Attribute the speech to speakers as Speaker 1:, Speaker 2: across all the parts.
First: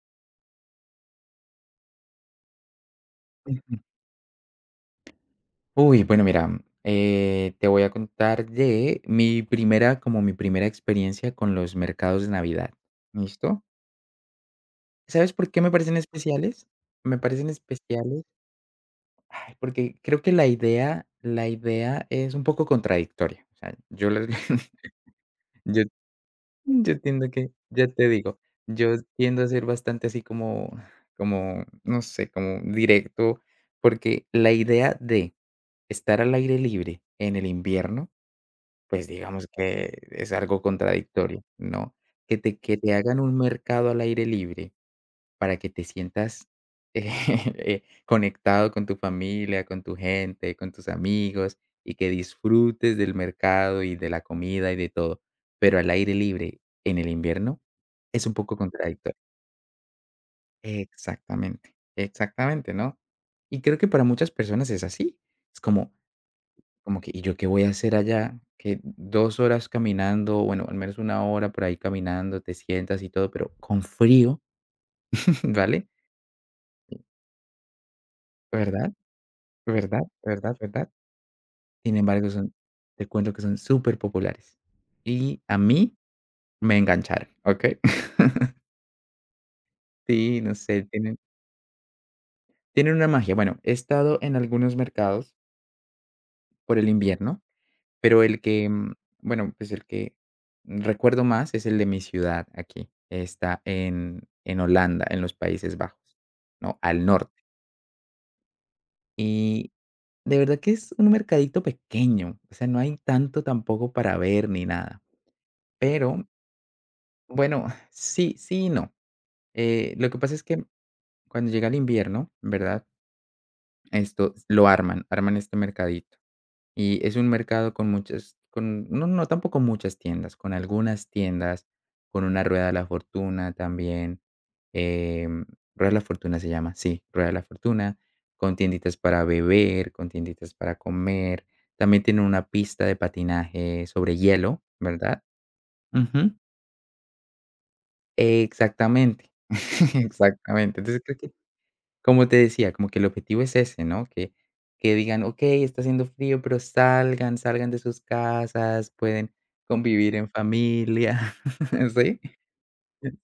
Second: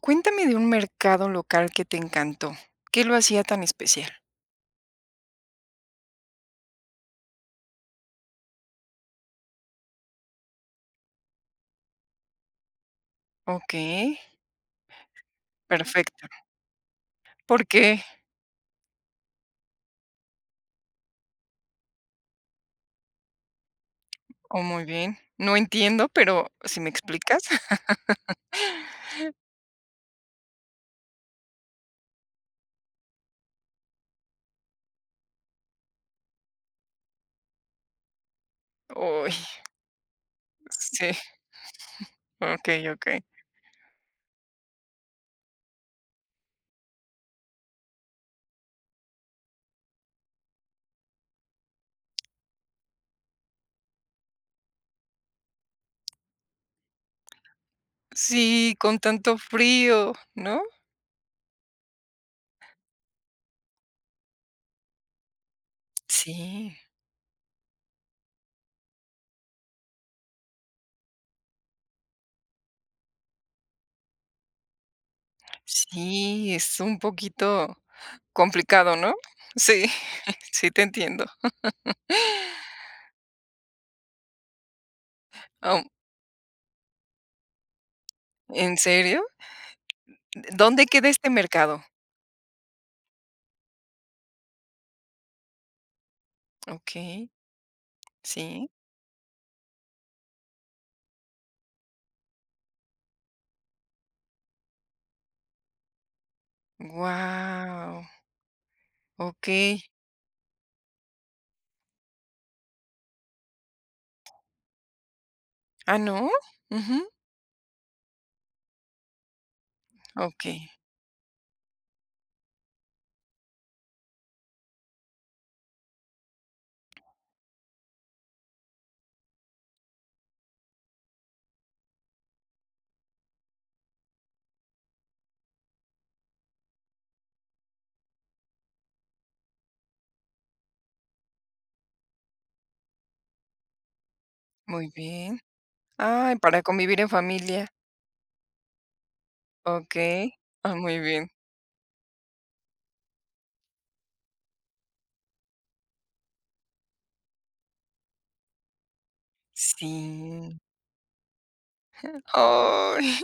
Speaker 1: Cuéntame de un mercado local que te encantó, ¿qué lo hacía tan
Speaker 2: Ujú.
Speaker 1: especial?
Speaker 2: Uy, bueno, mira, eh, te voy a contar de mi primera como mi primera experiencia con los mercados de Navidad, ¿listo?
Speaker 1: Okey.
Speaker 2: ¿Sabes por qué me parecen
Speaker 1: Perfecto.
Speaker 2: especiales? Me parecen
Speaker 1: ¿Por qué?
Speaker 2: especiales Ay, porque creo que la idea la idea es un poco contradictoria. O sea, yo lo
Speaker 1: Oh, muy bien. No
Speaker 2: yo
Speaker 1: entiendo, pero si me
Speaker 2: yo tiendo
Speaker 1: explicas.
Speaker 2: que ya te digo, yo tiendo a ser bastante así como como no sé, como directo, porque la idea de estar al aire libre en el invierno, pues,
Speaker 1: Uy.
Speaker 2: digamos que es algo
Speaker 1: Sí.
Speaker 2: contradictorio, ¿no? Que te que
Speaker 1: Okey,
Speaker 2: te hagan
Speaker 1: okey.
Speaker 2: un mercado al aire libre para que te sientas, eh, conectado con tu familia, con tu gente, con tus amigos y que disfrutes del mercado y de la comida y de todo. Pero al aire libre en el invierno es un poco
Speaker 1: Sí, con
Speaker 2: contradictorio.
Speaker 1: tanto frío, ¿no?
Speaker 2: Exactamente. Exactamente, ¿no? Y creo que para muchas personas es así. Es como
Speaker 1: Sí.
Speaker 2: como que y yo ¿qué voy a hacer allá? Que 2 horas caminando. Bueno, al menos 1 hora por ahí caminando, te sientas y todo, pero con frío. Vale.
Speaker 1: Sí, es un poquito
Speaker 2: ¿Verdad?,
Speaker 1: complicado, ¿no? Sí,
Speaker 2: ¿verdad?, ¿verdad,
Speaker 1: sí, te
Speaker 2: ¿verdad?
Speaker 1: entiendo.
Speaker 2: Sin embargo son te cuento que son superpopulares y a
Speaker 1: Am.
Speaker 2: mí me engancharon, ¿okey?
Speaker 1: ¿En serio?
Speaker 2: Sí, no sé,
Speaker 1: ¿Dónde queda
Speaker 2: tiene
Speaker 1: este mercado?
Speaker 2: Tiene una magia, bueno, he estado en algunos mercados. Por el
Speaker 1: Okey,
Speaker 2: invierno, pero el que,
Speaker 1: sí.
Speaker 2: mm, bueno, pues, el que recuerdo más es el de mi ciudad. Aquí está en en Holanda, en los Países Bajos, ¿no?, al norte.
Speaker 1: ¡Guau!
Speaker 2: Y,
Speaker 1: Okey.
Speaker 2: de verdad que es un mercadito pequeño. O sea, no hay tanto tampoco para ver ni nada,
Speaker 1: ¿Ah,
Speaker 2: pero
Speaker 1: no?, ujú.
Speaker 2: Bueno, sí, sí y no, eh, lo que pasa es que,
Speaker 1: Okey.
Speaker 2: cuando llega el invierno, ¿verdad? Esto lo arman, arman este mercadito. Y es un mercado con muchas con no, no, tampoco muchas tiendas, con algunas tiendas, con una rueda de la fortuna también, eh, rueda de la fortuna se llama, sí, rueda de la fortuna, con tienditas para beber, con tienditas para comer. También tiene una pista de patinaje sobre hielo,
Speaker 1: Muy
Speaker 2: ¿verdad?
Speaker 1: bien,
Speaker 2: Ujú.
Speaker 1: ah, para convivir en familia.
Speaker 2: Exactamente,
Speaker 1: Okey, ah,
Speaker 2: exactamente.
Speaker 1: muy
Speaker 2: Entonces creo
Speaker 1: bien.
Speaker 2: que, como te decía como que el objetivo es ese, ¿no?, que que digan okey, está haciendo frío, pero salgan, salgan de sus casas, pueden convivir en
Speaker 1: Sí.
Speaker 2: familia. Sí,
Speaker 1: ¡Ay!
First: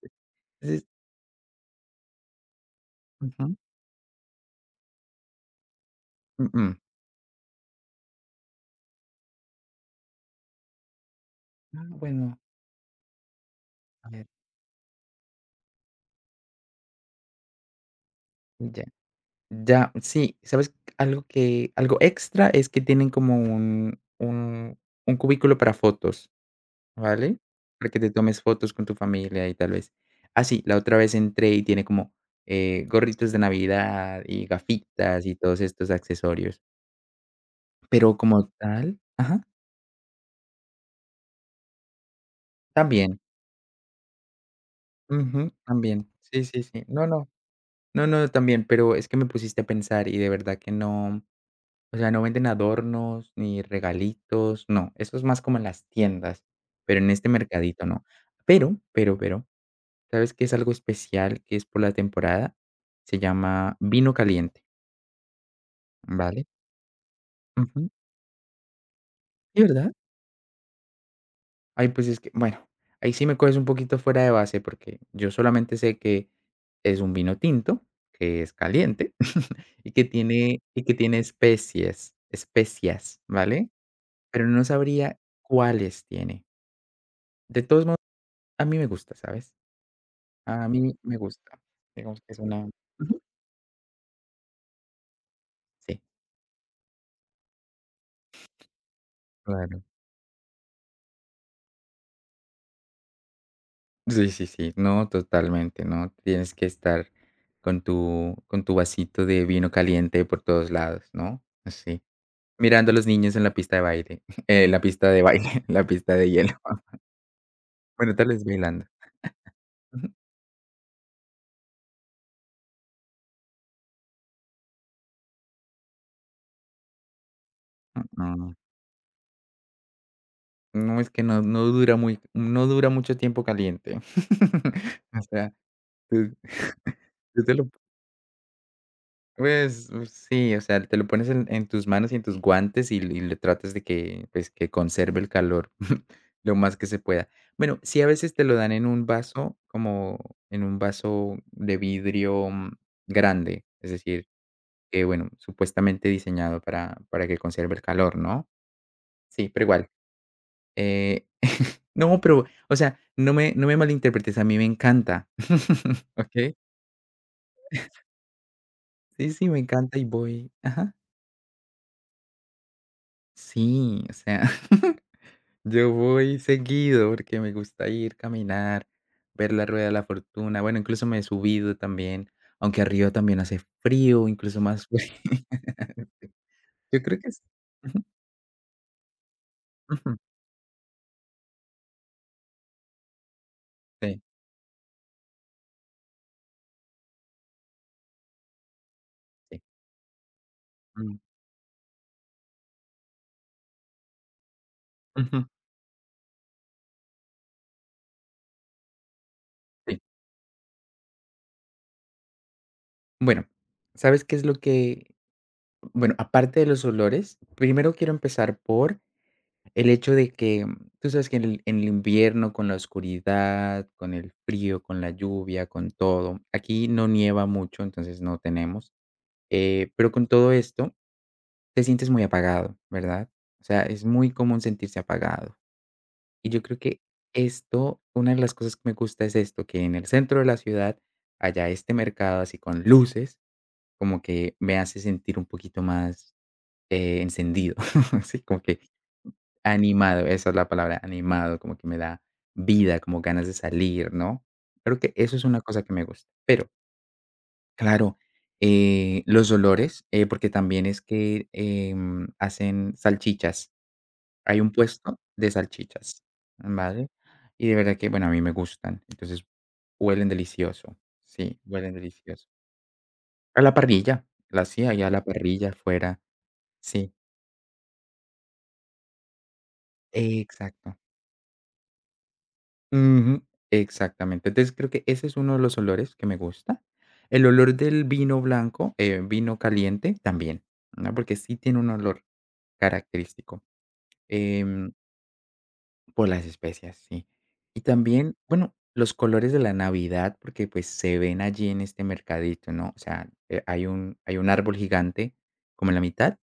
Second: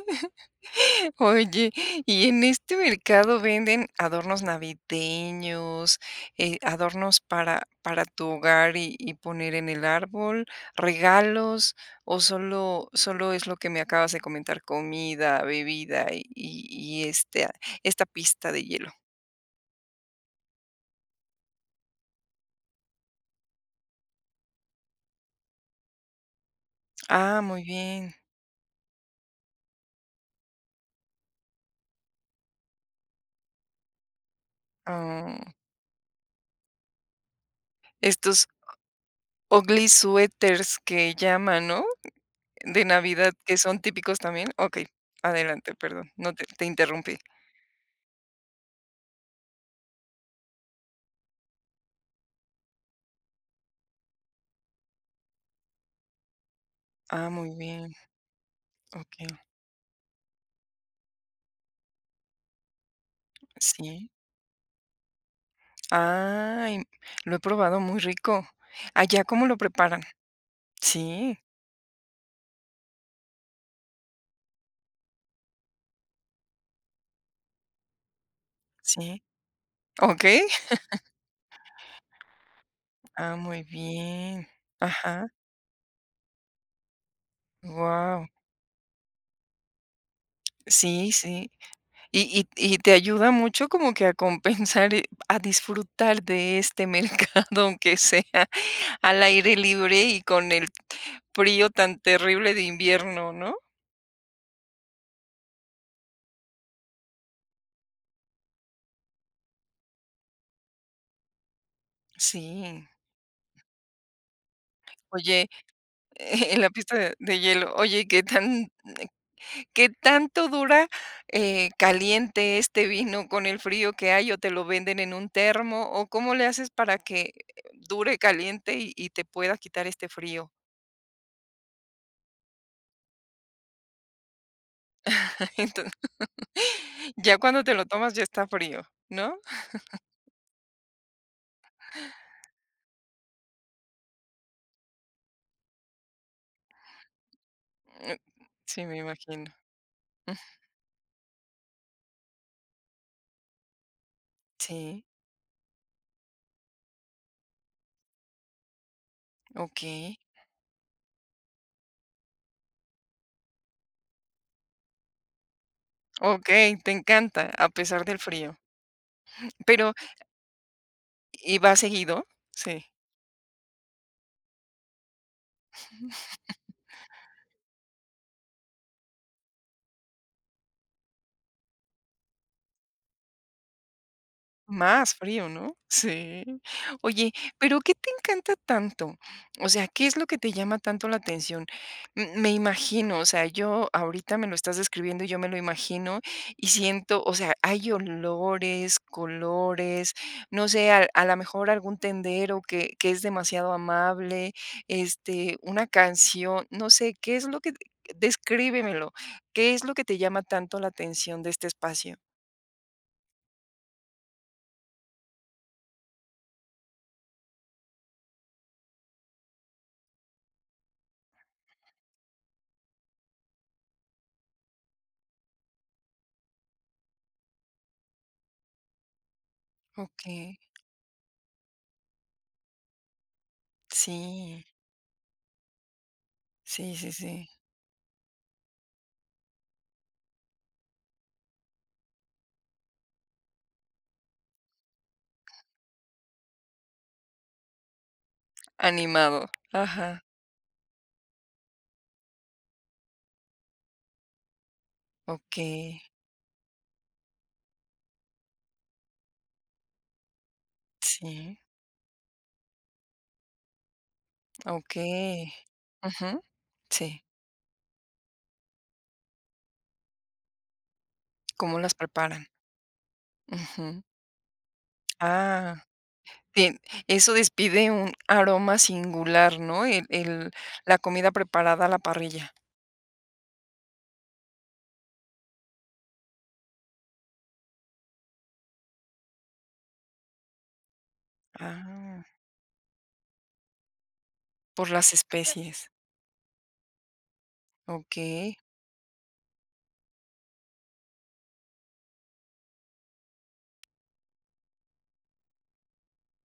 Speaker 2: sí, sí.
Speaker 1: Oye, y en este mercado
Speaker 2: Ujú.
Speaker 1: ¿venden adornos navideños, eh,
Speaker 2: Uh-uh.
Speaker 1: adornos para para tu hogar y y poner en el árbol, regalos?,
Speaker 2: Mm,
Speaker 1: o
Speaker 2: bueno.
Speaker 1: solo solo es lo que me
Speaker 2: A
Speaker 1: acabas de
Speaker 2: ver.
Speaker 1: comentar, comida, bebida y y y este, ah, esta pista de
Speaker 2: Ya,
Speaker 1: hielo.
Speaker 2: ya, sí, ¿sabes?, algo que, algo extra es que tienen como un un un cubículo para fotos, ¿vale?,
Speaker 1: Ah, muy
Speaker 2: para que te
Speaker 1: bien.
Speaker 2: tomes fotos con tu familia y tal vez. Ah, sí, la otra vez entré y tiene como, eh, gorritos de Navidad y gafitas y
Speaker 1: Ah.
Speaker 2: todos estos accesorios. Pero como
Speaker 1: Estos
Speaker 2: tal Ajá.
Speaker 1: ugly sweaters que llaman, ¿no?, de
Speaker 2: También.
Speaker 1: Navidad, que son típicos también. Okey,
Speaker 2: Ujú,
Speaker 1: adelante,
Speaker 2: también.
Speaker 1: perdón. No, te
Speaker 2: Sí, sí,
Speaker 1: te
Speaker 2: sí. No,
Speaker 1: interrumpí.
Speaker 2: no, no, no, también, pero es que me pusiste a pensar y de verdad que no o sea, no venden adornos, ni regalitos No, eso es más como en las tiendas, pero en
Speaker 1: Ah,
Speaker 2: este
Speaker 1: muy
Speaker 2: mercadito
Speaker 1: bien.
Speaker 2: no. Pero, pero
Speaker 1: Okey.
Speaker 2: pero, ¿sabes que es algo especial, que es por la temporada?, se llama
Speaker 1: Sí.
Speaker 2: vino caliente. Vale.
Speaker 1: Ah, y lo he probado
Speaker 2: Ujú
Speaker 1: muy rico. ¿Allá cómo lo
Speaker 2: Sí, ¿verdad?
Speaker 1: preparan? Sí.
Speaker 2: Ay, pues es que bueno, ahí sí me coges un poquito fuera de base, porque yo solamente sé, que es un vino tinto, que es caliente
Speaker 1: Sí.
Speaker 2: y que
Speaker 1: Okey.
Speaker 2: tiene y que tiene especies especias,
Speaker 1: Ah, muy
Speaker 2: ¿vale? Pero
Speaker 1: bien,
Speaker 2: no sabría
Speaker 1: ajá.
Speaker 2: cuáles tiene. De todos mod
Speaker 1: Guau.
Speaker 2: a mí me gusta, ¿sabes? A mí
Speaker 1: Sí,
Speaker 2: me
Speaker 1: sí,
Speaker 2: gusta. Digamos
Speaker 1: y
Speaker 2: que es
Speaker 1: y t
Speaker 2: una
Speaker 1: y te
Speaker 2: Ujú.
Speaker 1: ayuda mucho como que a compensar, eh, a
Speaker 2: Sí.
Speaker 1: disfrutar de este mercado, aunque sea al aire
Speaker 2: Claro.
Speaker 1: libre y con el frío tan terrible de invierno, ¿no?
Speaker 2: Sí, sí, sí. No, totalmente. No, tienes que estar con tu con tu vasito de vino caliente por todos lados, ¿no? Sí,
Speaker 1: Sí.
Speaker 2: mirando a los niños en la pista de baile, eh, la pista de
Speaker 1: Oye
Speaker 2: baile. La pista de
Speaker 1: Eh
Speaker 2: hielo.
Speaker 1: en la pista de hielo. Oye. Y
Speaker 2: Bueno,
Speaker 1: qué
Speaker 2: tal vez
Speaker 1: tan
Speaker 2: bailando.
Speaker 1: ¿qué
Speaker 2: Ujú.
Speaker 1: tanto dura, eh, caliente este vino con el frío que hay? ¿O te lo venden en un termo o cómo le haces para que dure
Speaker 2: Uh-uh.
Speaker 1: caliente y y te pueda quitar este frío?
Speaker 2: No, es que no. No dura muy no dura mucho tiempo caliente. O sea,
Speaker 1: Enton
Speaker 2: tú
Speaker 1: Ya
Speaker 2: Yo te
Speaker 1: cuando
Speaker 2: lo
Speaker 1: te
Speaker 2: p
Speaker 1: lo tomas, ya está frío, ¿no?
Speaker 2: Pues, u sí, o sea, te lo pones en en tus manos y en tus guantes y l le tratas de que, pues, que conserve el calor, lo más que se pueda. Bueno, sí, a veces te lo dan
Speaker 1: Sí,
Speaker 2: en
Speaker 1: me
Speaker 2: un
Speaker 1: imagino. Ujú.
Speaker 2: vaso como en un vaso de vidrio, mm, grande, es decir,
Speaker 1: Sí.
Speaker 2: que bueno, supuestamente diseñado para para que conserve el calor, ¿no? Sí, pero igual,
Speaker 1: Okey.
Speaker 2: eh No, pero o sea, no me no me malinterpretes, a mí me encanta, Okey.
Speaker 1: Okey, te encanta, a pesar del frío.
Speaker 2: Sí, sí, me
Speaker 1: Pero
Speaker 2: encanta y voy Ajá.
Speaker 1: ¿Y vas seguido?, sí.
Speaker 2: Sí, o sea, yo voy seguido, porque me gusta ir, caminar, ver la rueda de la fortuna. Bueno, incluso me he subido también, aunque arriba también hace frío, incluso más.
Speaker 1: Más frío, ¿no?, sí,
Speaker 2: Yo creo
Speaker 1: ¿oye,
Speaker 2: que sí,
Speaker 1: pero qué
Speaker 2: ujú.
Speaker 1: te encanta tanto?, o sea, ¿qué es
Speaker 2: Ujú.
Speaker 1: lo que te llama tanto la atención?, m me imagino, o sea, yo
Speaker 2: Sí.
Speaker 1: ahorita me lo estás describiendo y yo me lo imagino y siento, o sea, hay olores,
Speaker 2: Sí.
Speaker 1: colores, no sé, a
Speaker 2: Mm.
Speaker 1: a la mejor algún tendero que que es demasiado amable,
Speaker 2: Ujú.
Speaker 1: este, una canción, no sé, qué es lo que d descríbemelo, ¿qué es lo
Speaker 2: Sí
Speaker 1: que te llama tanto la atención de este espacio?
Speaker 2: Bueno, ¿sabes qué es lo que? Bueno, aparte de los olores, primero quiero empezar por, el hecho de que, tú sabes que en el en el invierno con la oscuridad, con el frío, con la lluvia, con todo, aquí no nieva mucho, entonces, no tenemos, eh, pero con todo
Speaker 1: Okey.
Speaker 2: esto, te sientes muy apagado, ¿verdad? O sea, es muy común
Speaker 1: Sí.
Speaker 2: sentirse apagado. Y yo creo
Speaker 1: Sí,
Speaker 2: que,
Speaker 1: sí, sí.
Speaker 2: esto, una de las cosas que me gusta es esto, que en el centro de la ciudad haya este mercado así con luces, como que me hace sentir un poquito más, eh, encendido así como que
Speaker 1: Animado, ajá.
Speaker 2: animado, esa es la palabra, animado, como que me da vida como ganas de salir, ¿no?, creo que eso es una cosa que
Speaker 1: Okey.
Speaker 2: me gusta, pero Claro, eh, los olores, eh, porque también es que,
Speaker 1: Sí.
Speaker 2: em, hacen salchichas. Hay un puesto de
Speaker 1: Okey.
Speaker 2: salchichas,
Speaker 1: Ujú.
Speaker 2: vale,
Speaker 1: Sí.
Speaker 2: y de verdad que bueno, a mí me gustan. Entonces huelen delicioso. Sí,
Speaker 1: Como
Speaker 2: huelen
Speaker 1: las
Speaker 2: delicioso.
Speaker 1: preparan.
Speaker 2: A la
Speaker 1: Ujú.
Speaker 2: parrilla. La hace ahí a la parrilla,
Speaker 1: Ah,
Speaker 2: afuera
Speaker 1: tien
Speaker 2: Sí.
Speaker 1: eso despide un aroma singular, ¿no? El el
Speaker 2: Exacto.
Speaker 1: la comida preparada a la parrilla.
Speaker 2: Ujú. Exactamente. Entonces creo que ese es uno de los olores que me gusta. El olor del vino blanco, eh, vino caliente, también, ¿no?, porque sí tiene un
Speaker 1: Ah.
Speaker 2: olor característico,
Speaker 1: Por
Speaker 2: em
Speaker 1: las especies.
Speaker 2: por las especias, sí. Y también
Speaker 1: Okey.
Speaker 2: bueno, los colores de la Navidad, porque pues se ven allí en este mercadito, ¿no? O sea, eh, hay un hay un árbol gigante, como a la mitad,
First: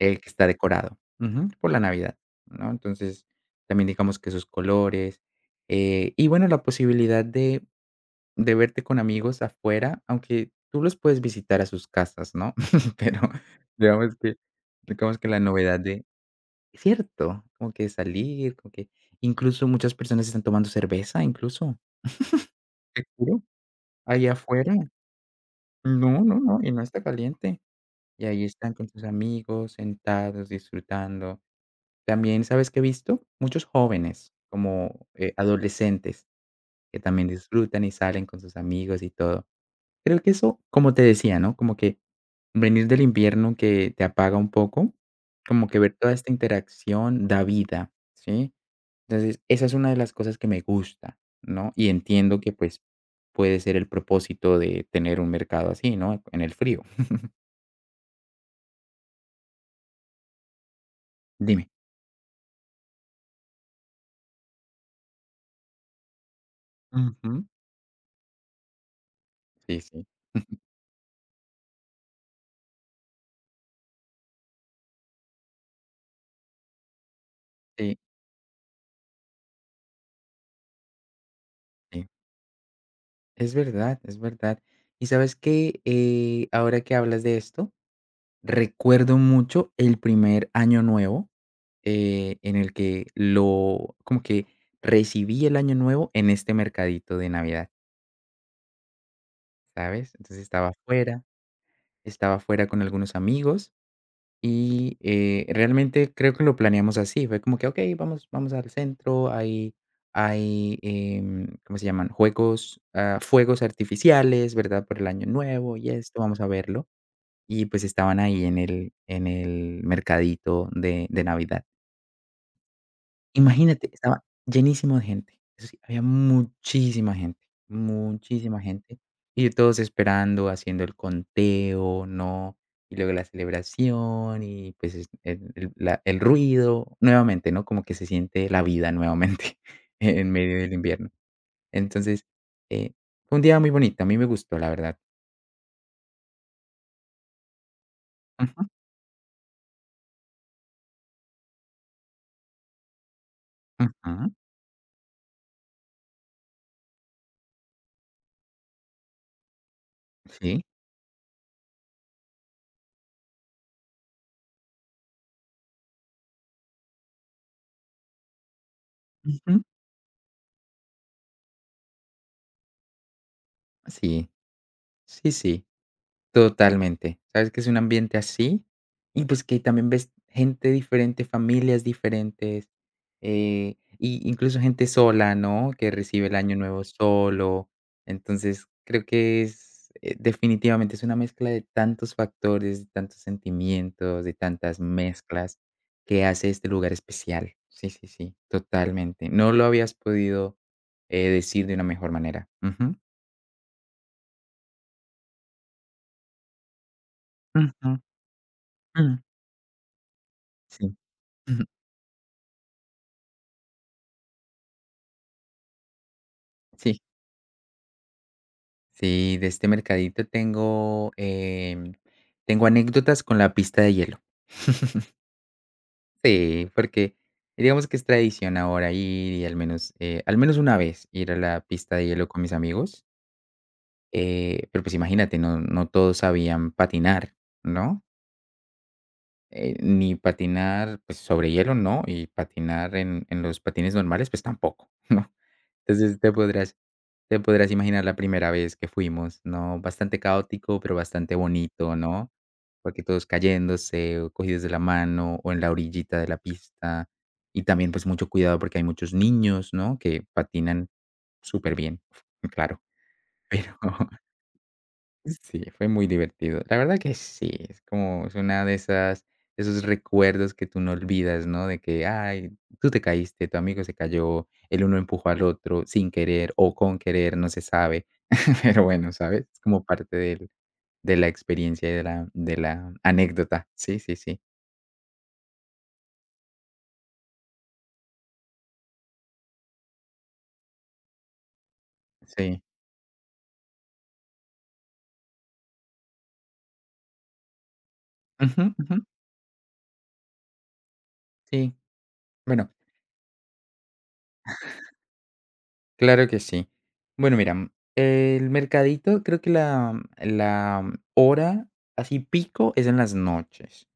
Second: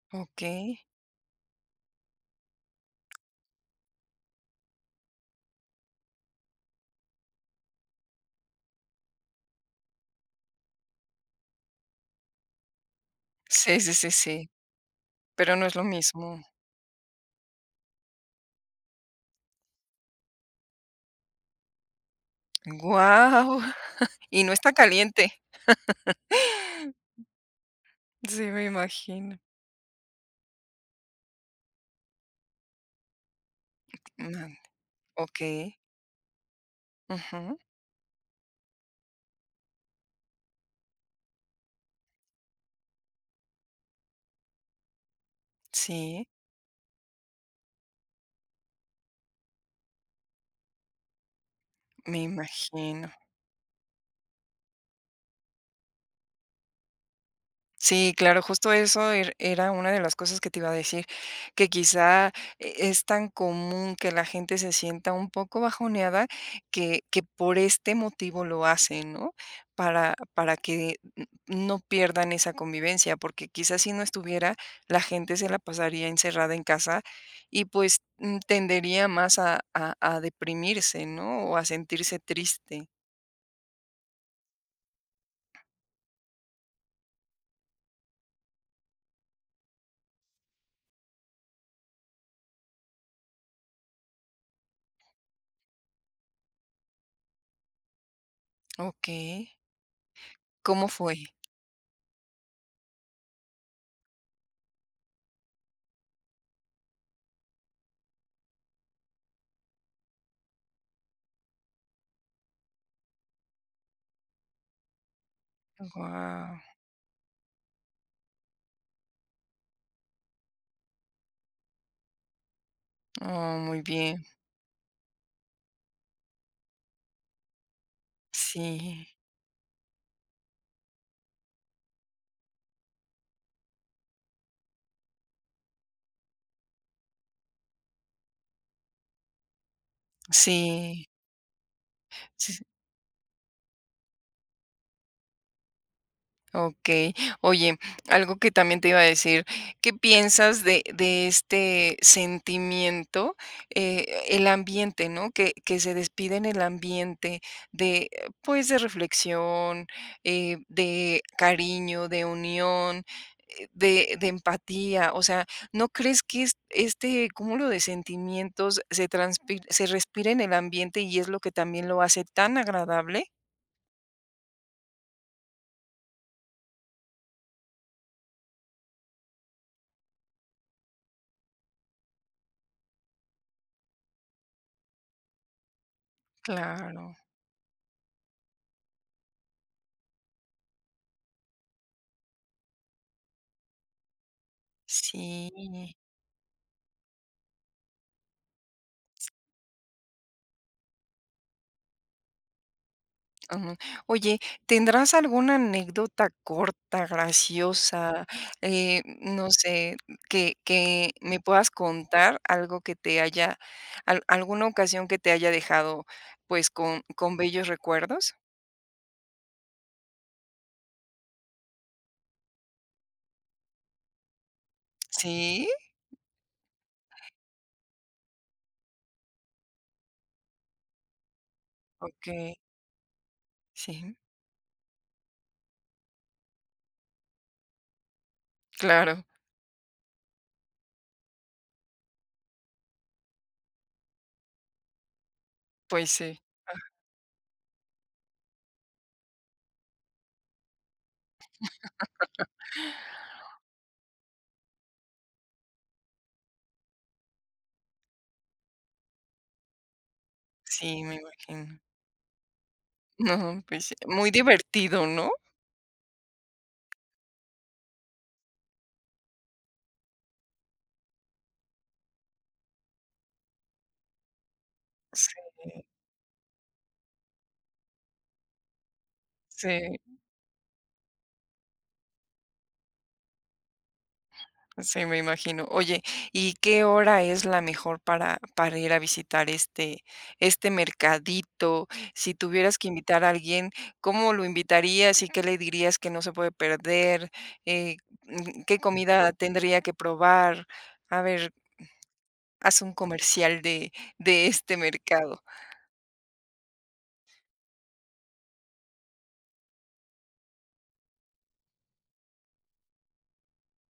Speaker 2: el que está
Speaker 1: Okey.
Speaker 2: decorado ujú, por la Navidad, ¿no? Entonces, también digamos que sus colores, eh, y bueno, la posibilidad de de verte con amigos afuera, aunque tú los puedes visitar a sus casas, ¿no? Pero
Speaker 1: Sí, sí, sí,
Speaker 2: digamos que
Speaker 1: sí.
Speaker 2: digamos que la
Speaker 1: Pero no es
Speaker 2: novedad
Speaker 1: lo
Speaker 2: de
Speaker 1: mismo.
Speaker 2: cierto, como que salir con que incluso muchas personas están tomando cerveza, incluso. Te juro
Speaker 1: Guau,
Speaker 2: ahí
Speaker 1: y no está
Speaker 2: afuera
Speaker 1: caliente.
Speaker 2: No, no, no, y no está caliente. Y
Speaker 1: Sí,
Speaker 2: ahí
Speaker 1: me
Speaker 2: están con sus
Speaker 1: imagino.
Speaker 2: amigos, sentados, disfrutando. También, ¿sabes que he visto? Muchos jóvenes
Speaker 1: [unintelligible]
Speaker 2: como, eh,
Speaker 1: Okey.
Speaker 2: adolescentes que también
Speaker 1: Ujú.
Speaker 2: disfrutan y salen con sus amigos y todo. Creo que eso como te decía, ¿no?, como que, venir del invierno que te apaga un poco, como que ver toda
Speaker 1: Sí.
Speaker 2: esta interacción da vida, ¿sí? Entonces esa es una de las cosas que me gusta, ¿no? Y
Speaker 1: Me
Speaker 2: entiendo que pues,
Speaker 1: imagino.
Speaker 2: puede ser el propósito de tener un mercado así, ¿no?, en el frío.
Speaker 1: Sí, claro, justo eso er era una de las cosas que te iba a decir
Speaker 2: Dime.
Speaker 1: que quizá e es tan común que la gente se sienta un poco bajoneada que que
Speaker 2: Ujú.
Speaker 1: por este motivo lo hacen, ¿no?,
Speaker 2: Sí, sí.
Speaker 1: para para
Speaker 2: Ujú.
Speaker 1: que n no pierdan esa convivencia, porque quizás si no estuviera, la gente se la pasaría encerrada en casa y
Speaker 2: Sí.
Speaker 1: pues, n tendería más a a a deprimirse, ¿no?, o a
Speaker 2: Sí.
Speaker 1: sentirse triste.
Speaker 2: Es verdad, es verdad. Y, ¿sabes qué?, eh, ahora que hablas de esto, recuerdo mucho el primer Año Nuevo, eh, en el que lo como que recibí el Año Nuevo en este mercadito de Navidad.
Speaker 1: Okey.
Speaker 2: ¿Sabes? Entonces estaba
Speaker 1: ¿Cómo
Speaker 2: afuera
Speaker 1: fue?
Speaker 2: estaba afuera con algunos amigos y, eh, realmente creo que lo planeamos así. Fue como que: "Okey, vamos vamos al centro". Hay hay, em, ¿cómo se llaman? Juegos, ah, fuegos artificiales, ¿verdad? Por el Año Nuevo y esto, vamos a
Speaker 1: Guau.
Speaker 2: verlo y pues, estaban ahí en el en el mercadito de de Navidad.
Speaker 1: Oh, muy
Speaker 2: Imagínate, estaba
Speaker 1: bien.
Speaker 2: llenísimo de gente. Eso sí, había muchísima gente, muchísima gente.
Speaker 1: Sí.
Speaker 2: Y todos esperando haciendo el conteo, ¿no? Y luego la celebración y, pues, es ed el la El ruido nuevamente, ¿no?, como que se siente la vida nuevamente e en medio del
Speaker 1: Sí.
Speaker 2: invierno. Entonces,
Speaker 1: S
Speaker 2: eh, fue un día muy bonito. A mí me gustó la verdad.
Speaker 1: Okey. Oye, algo que
Speaker 2: Ujú.
Speaker 1: también te iba a decir, ¿qué piensas de de este sentimiento?, eh,
Speaker 2: Ujú.
Speaker 1: el ambiente, ¿no?, que que se despide en el ambiente de, pues, de reflexión, eh,
Speaker 2: Sí.
Speaker 1: de cariño, de unión, de de empatía, o sea, ¿no crees que es este cúmulo de sentimientos se transpir
Speaker 2: Ujú.
Speaker 1: se respira en el ambiente y es lo que también lo hace tan agradable?
Speaker 2: Sí. Sí, sí. Totalmente. ¿Sabes?, que es un ambiente así y, pues, que también ves gente diferente, familias diferentes, eh, y incluso gente sola, ¿no?, que recibe el año nuevo
Speaker 1: Claro.
Speaker 2: solo, entonces, creo que es eh, definitivamente es una mezcla de tantos factores, de tantos sentimientos, de tantas mezclas
Speaker 1: Sí.
Speaker 2: que hace este lugar especial. Sí, sí, sí, totalmente.
Speaker 1: S
Speaker 2: No lo habías podido, eh, decir de una mejor manera. Ujú.
Speaker 1: Ujú. Oye, ¿tendrás alguna anécdota corta,
Speaker 2: Ujú.
Speaker 1: graciosa, eh,
Speaker 2: Mm.
Speaker 1: no sé, que
Speaker 2: Sí.
Speaker 1: que me puedas
Speaker 2: Ujú.
Speaker 1: contar algo que te haya al alguna ocasión que te haya dejado, pues,
Speaker 2: Sí.
Speaker 1: con con bellos recuerdos?
Speaker 2: Sí, de este mercadito tengo, eh, tengo anécdotas con la pista de hielo.
Speaker 1: ¿Sí?
Speaker 2: Sí, porque digamos que es tradición ahora ir y al menos, eh, al menos una vez ir a la pista de hielo con mis
Speaker 1: Okey.
Speaker 2: amigos.
Speaker 1: Sí.
Speaker 2: Eh, pero, pues, imagínate. No no todos sabían patinar, ¿no?
Speaker 1: Claro.
Speaker 2: Eh, ni patinar sobre hielo, no. Y patinar en en los patines normales, pues, tampoco, ¿no?
Speaker 1: Pues,
Speaker 2: Entonces te
Speaker 1: sí.
Speaker 2: podrás
Speaker 1: Ajá.
Speaker 2: te podrás imaginar la primera vez que fuimos, ¿no? Bastante caótico, pero bastante bonito, ¿no? Porque todos cayéndose o cogidos de la mano o en la orillita de la pista y también, pues, mucho cuidado porque hay muchos niños, ¿no? que patinan
Speaker 1: Sí, me imagino.
Speaker 2: súperbien, claro,
Speaker 1: No.
Speaker 2: pero
Speaker 1: Pues s muy divertido, ¿no?
Speaker 2: Sí, fue muy divertido. La verdad que sí, es como es una de esas de esos recuerdos que tú no olvidas, no de que "Ay, tú te caíste". Tu amigo se cayó. El uno empujó
Speaker 1: Sí.
Speaker 2: al otro sin querer o con querer. No se sabe, pero bueno, ¿sabes?, es como parte
Speaker 1: Sí.
Speaker 2: del de la experiencia de la de la anécdota. Sí, sí, sí.
Speaker 1: Sí, me imagino. Oye, ¿y qué hora es la mejor para para ir a visitar este este mercadito? Si
Speaker 2: Sí.
Speaker 1: tuvieras que invitar a alguien, ¿cómo lo invitarías y qué le dirías que no se puede perder? Eh,
Speaker 2: Ujú,
Speaker 1: ¿qué
Speaker 2: ujú.
Speaker 1: comida tendría que probar? A ver,
Speaker 2: Sí, bueno
Speaker 1: haz un comercial de de este mercado.
Speaker 2: Claro que sí. Bueno, mira, m el mercadito, creo que la la hora así pico es en las noches.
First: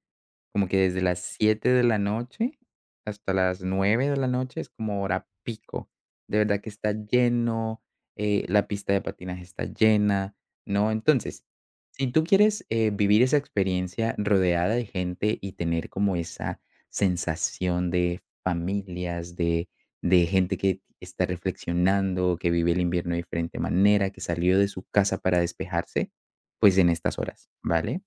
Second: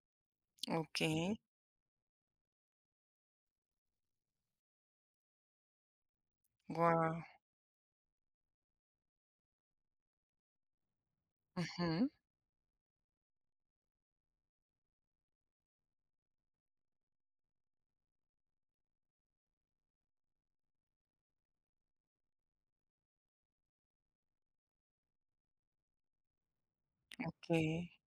Speaker 2: Como que desde las
Speaker 1: Okey.
Speaker 2: 7 de la noche hasta las 9 de la noche es como hora pico. De verdad que está
Speaker 1: Guau.
Speaker 2: lleno, eh, la pista de patinaje está llena, ¿no?, entonces, si
Speaker 1: Ujú.
Speaker 2: tú quieres, eh, vivir esa experiencia rodeada de gente y tener como esa sensación de familias de de gente que está reflexionando, que vive el invierno de diferente manera, que salió de su casa para despejarse, pues, en estas horas,
Speaker 1: Okey.
Speaker 2: ¿vale?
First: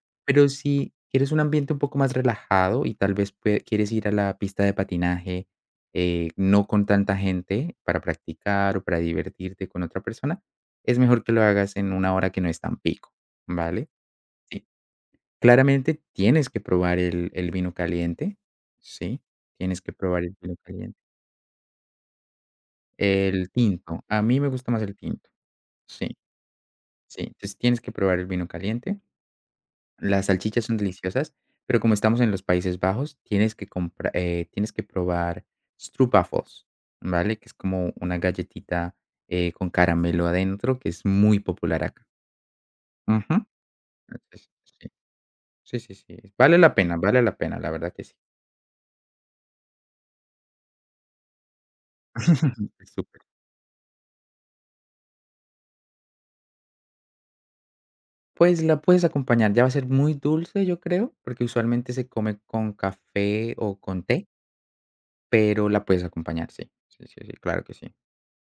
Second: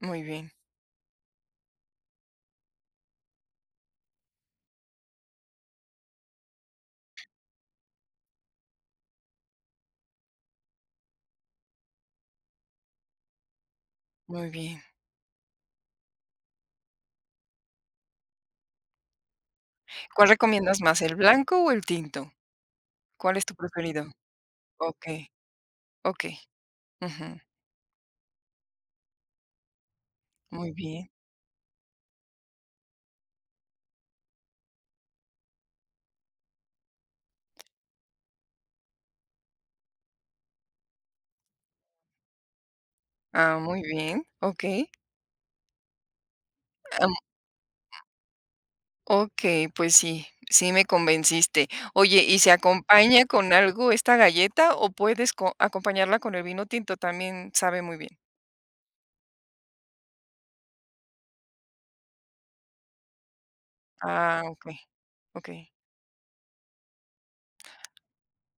Speaker 1: Muy
Speaker 2: Pero
Speaker 1: bien.
Speaker 2: si quieres un ambiente un poco más relajado y tal vez pue quieres ir a la pista de patinaje, eh, no con tanta gente para practicar o para divertirte con otra persona, es mejor que lo hagas en una hora que no es tan pico, ¿vale?
Speaker 1: Muy bien.
Speaker 2: Claramente tienes que probar el el vino caliente. Sí, tienes que probar
Speaker 1: ¿Cuál
Speaker 2: el vino
Speaker 1: recomiendas
Speaker 2: caliente.
Speaker 1: más? ¿El blanco o el tinto? ¿Cuál es
Speaker 2: El
Speaker 1: tu
Speaker 2: tinto.
Speaker 1: preferido?
Speaker 2: A mí me gusta más el
Speaker 1: Okey.
Speaker 2: tinto, sí.
Speaker 1: Okey.
Speaker 2: Sí,
Speaker 1: Ujú.
Speaker 2: tienes que probar el vino caliente. Las salchichas
Speaker 1: Muy
Speaker 2: son
Speaker 1: bien.
Speaker 2: deliciosas, pero como estamos en los Países Bajos, tienes que compra eh, tienes que probar stroopwafels, ¿vale?, que es como una galletita, eh, con caramelo adentro que es muy popular acá. Ujú
Speaker 1: Ah muy bien,
Speaker 2: [unintelligible]
Speaker 1: Okey.
Speaker 2: Sí, sí, sí, vale la pena, vale la pena, la verdad que sí.
Speaker 1: Okey, pues sí, sí me convenciste. Oye, ¿y se
Speaker 2: Súper.
Speaker 1: acompaña con algo esta galleta o puedes co acompañarla con el vino tinto? También sabe muy bien.
Speaker 2: Pues, la puedes acompañar. Ya va a ser muy dulce, yo creo, porque usualmente se come con café o con té.
Speaker 1: Ah, okey.
Speaker 2: Pero
Speaker 1: Okey.
Speaker 2: la puedes acompañar, sí, sí, sí, sí, claro que sí.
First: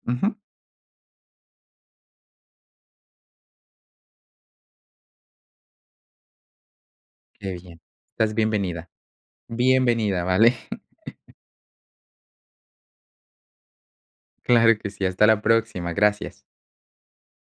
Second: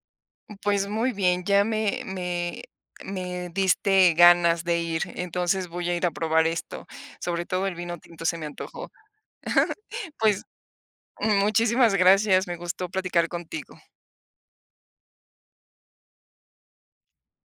Speaker 2: Ujú.
Speaker 1: Pues, muy bien, ya me me me diste ganas de ir. Entonces, voy a ir a probar esto. Sobre
Speaker 2: Qué
Speaker 1: todo el
Speaker 2: bien.
Speaker 1: vino tinto
Speaker 2: Estás
Speaker 1: se me antojó.
Speaker 2: bienvenida. Bienvenida,
Speaker 1: Pues,
Speaker 2: ¿vale?
Speaker 1: muchísimas gracias, me gustó platicar contigo.
Speaker 2: Claro que sí. Hasta la próxima. Gracias.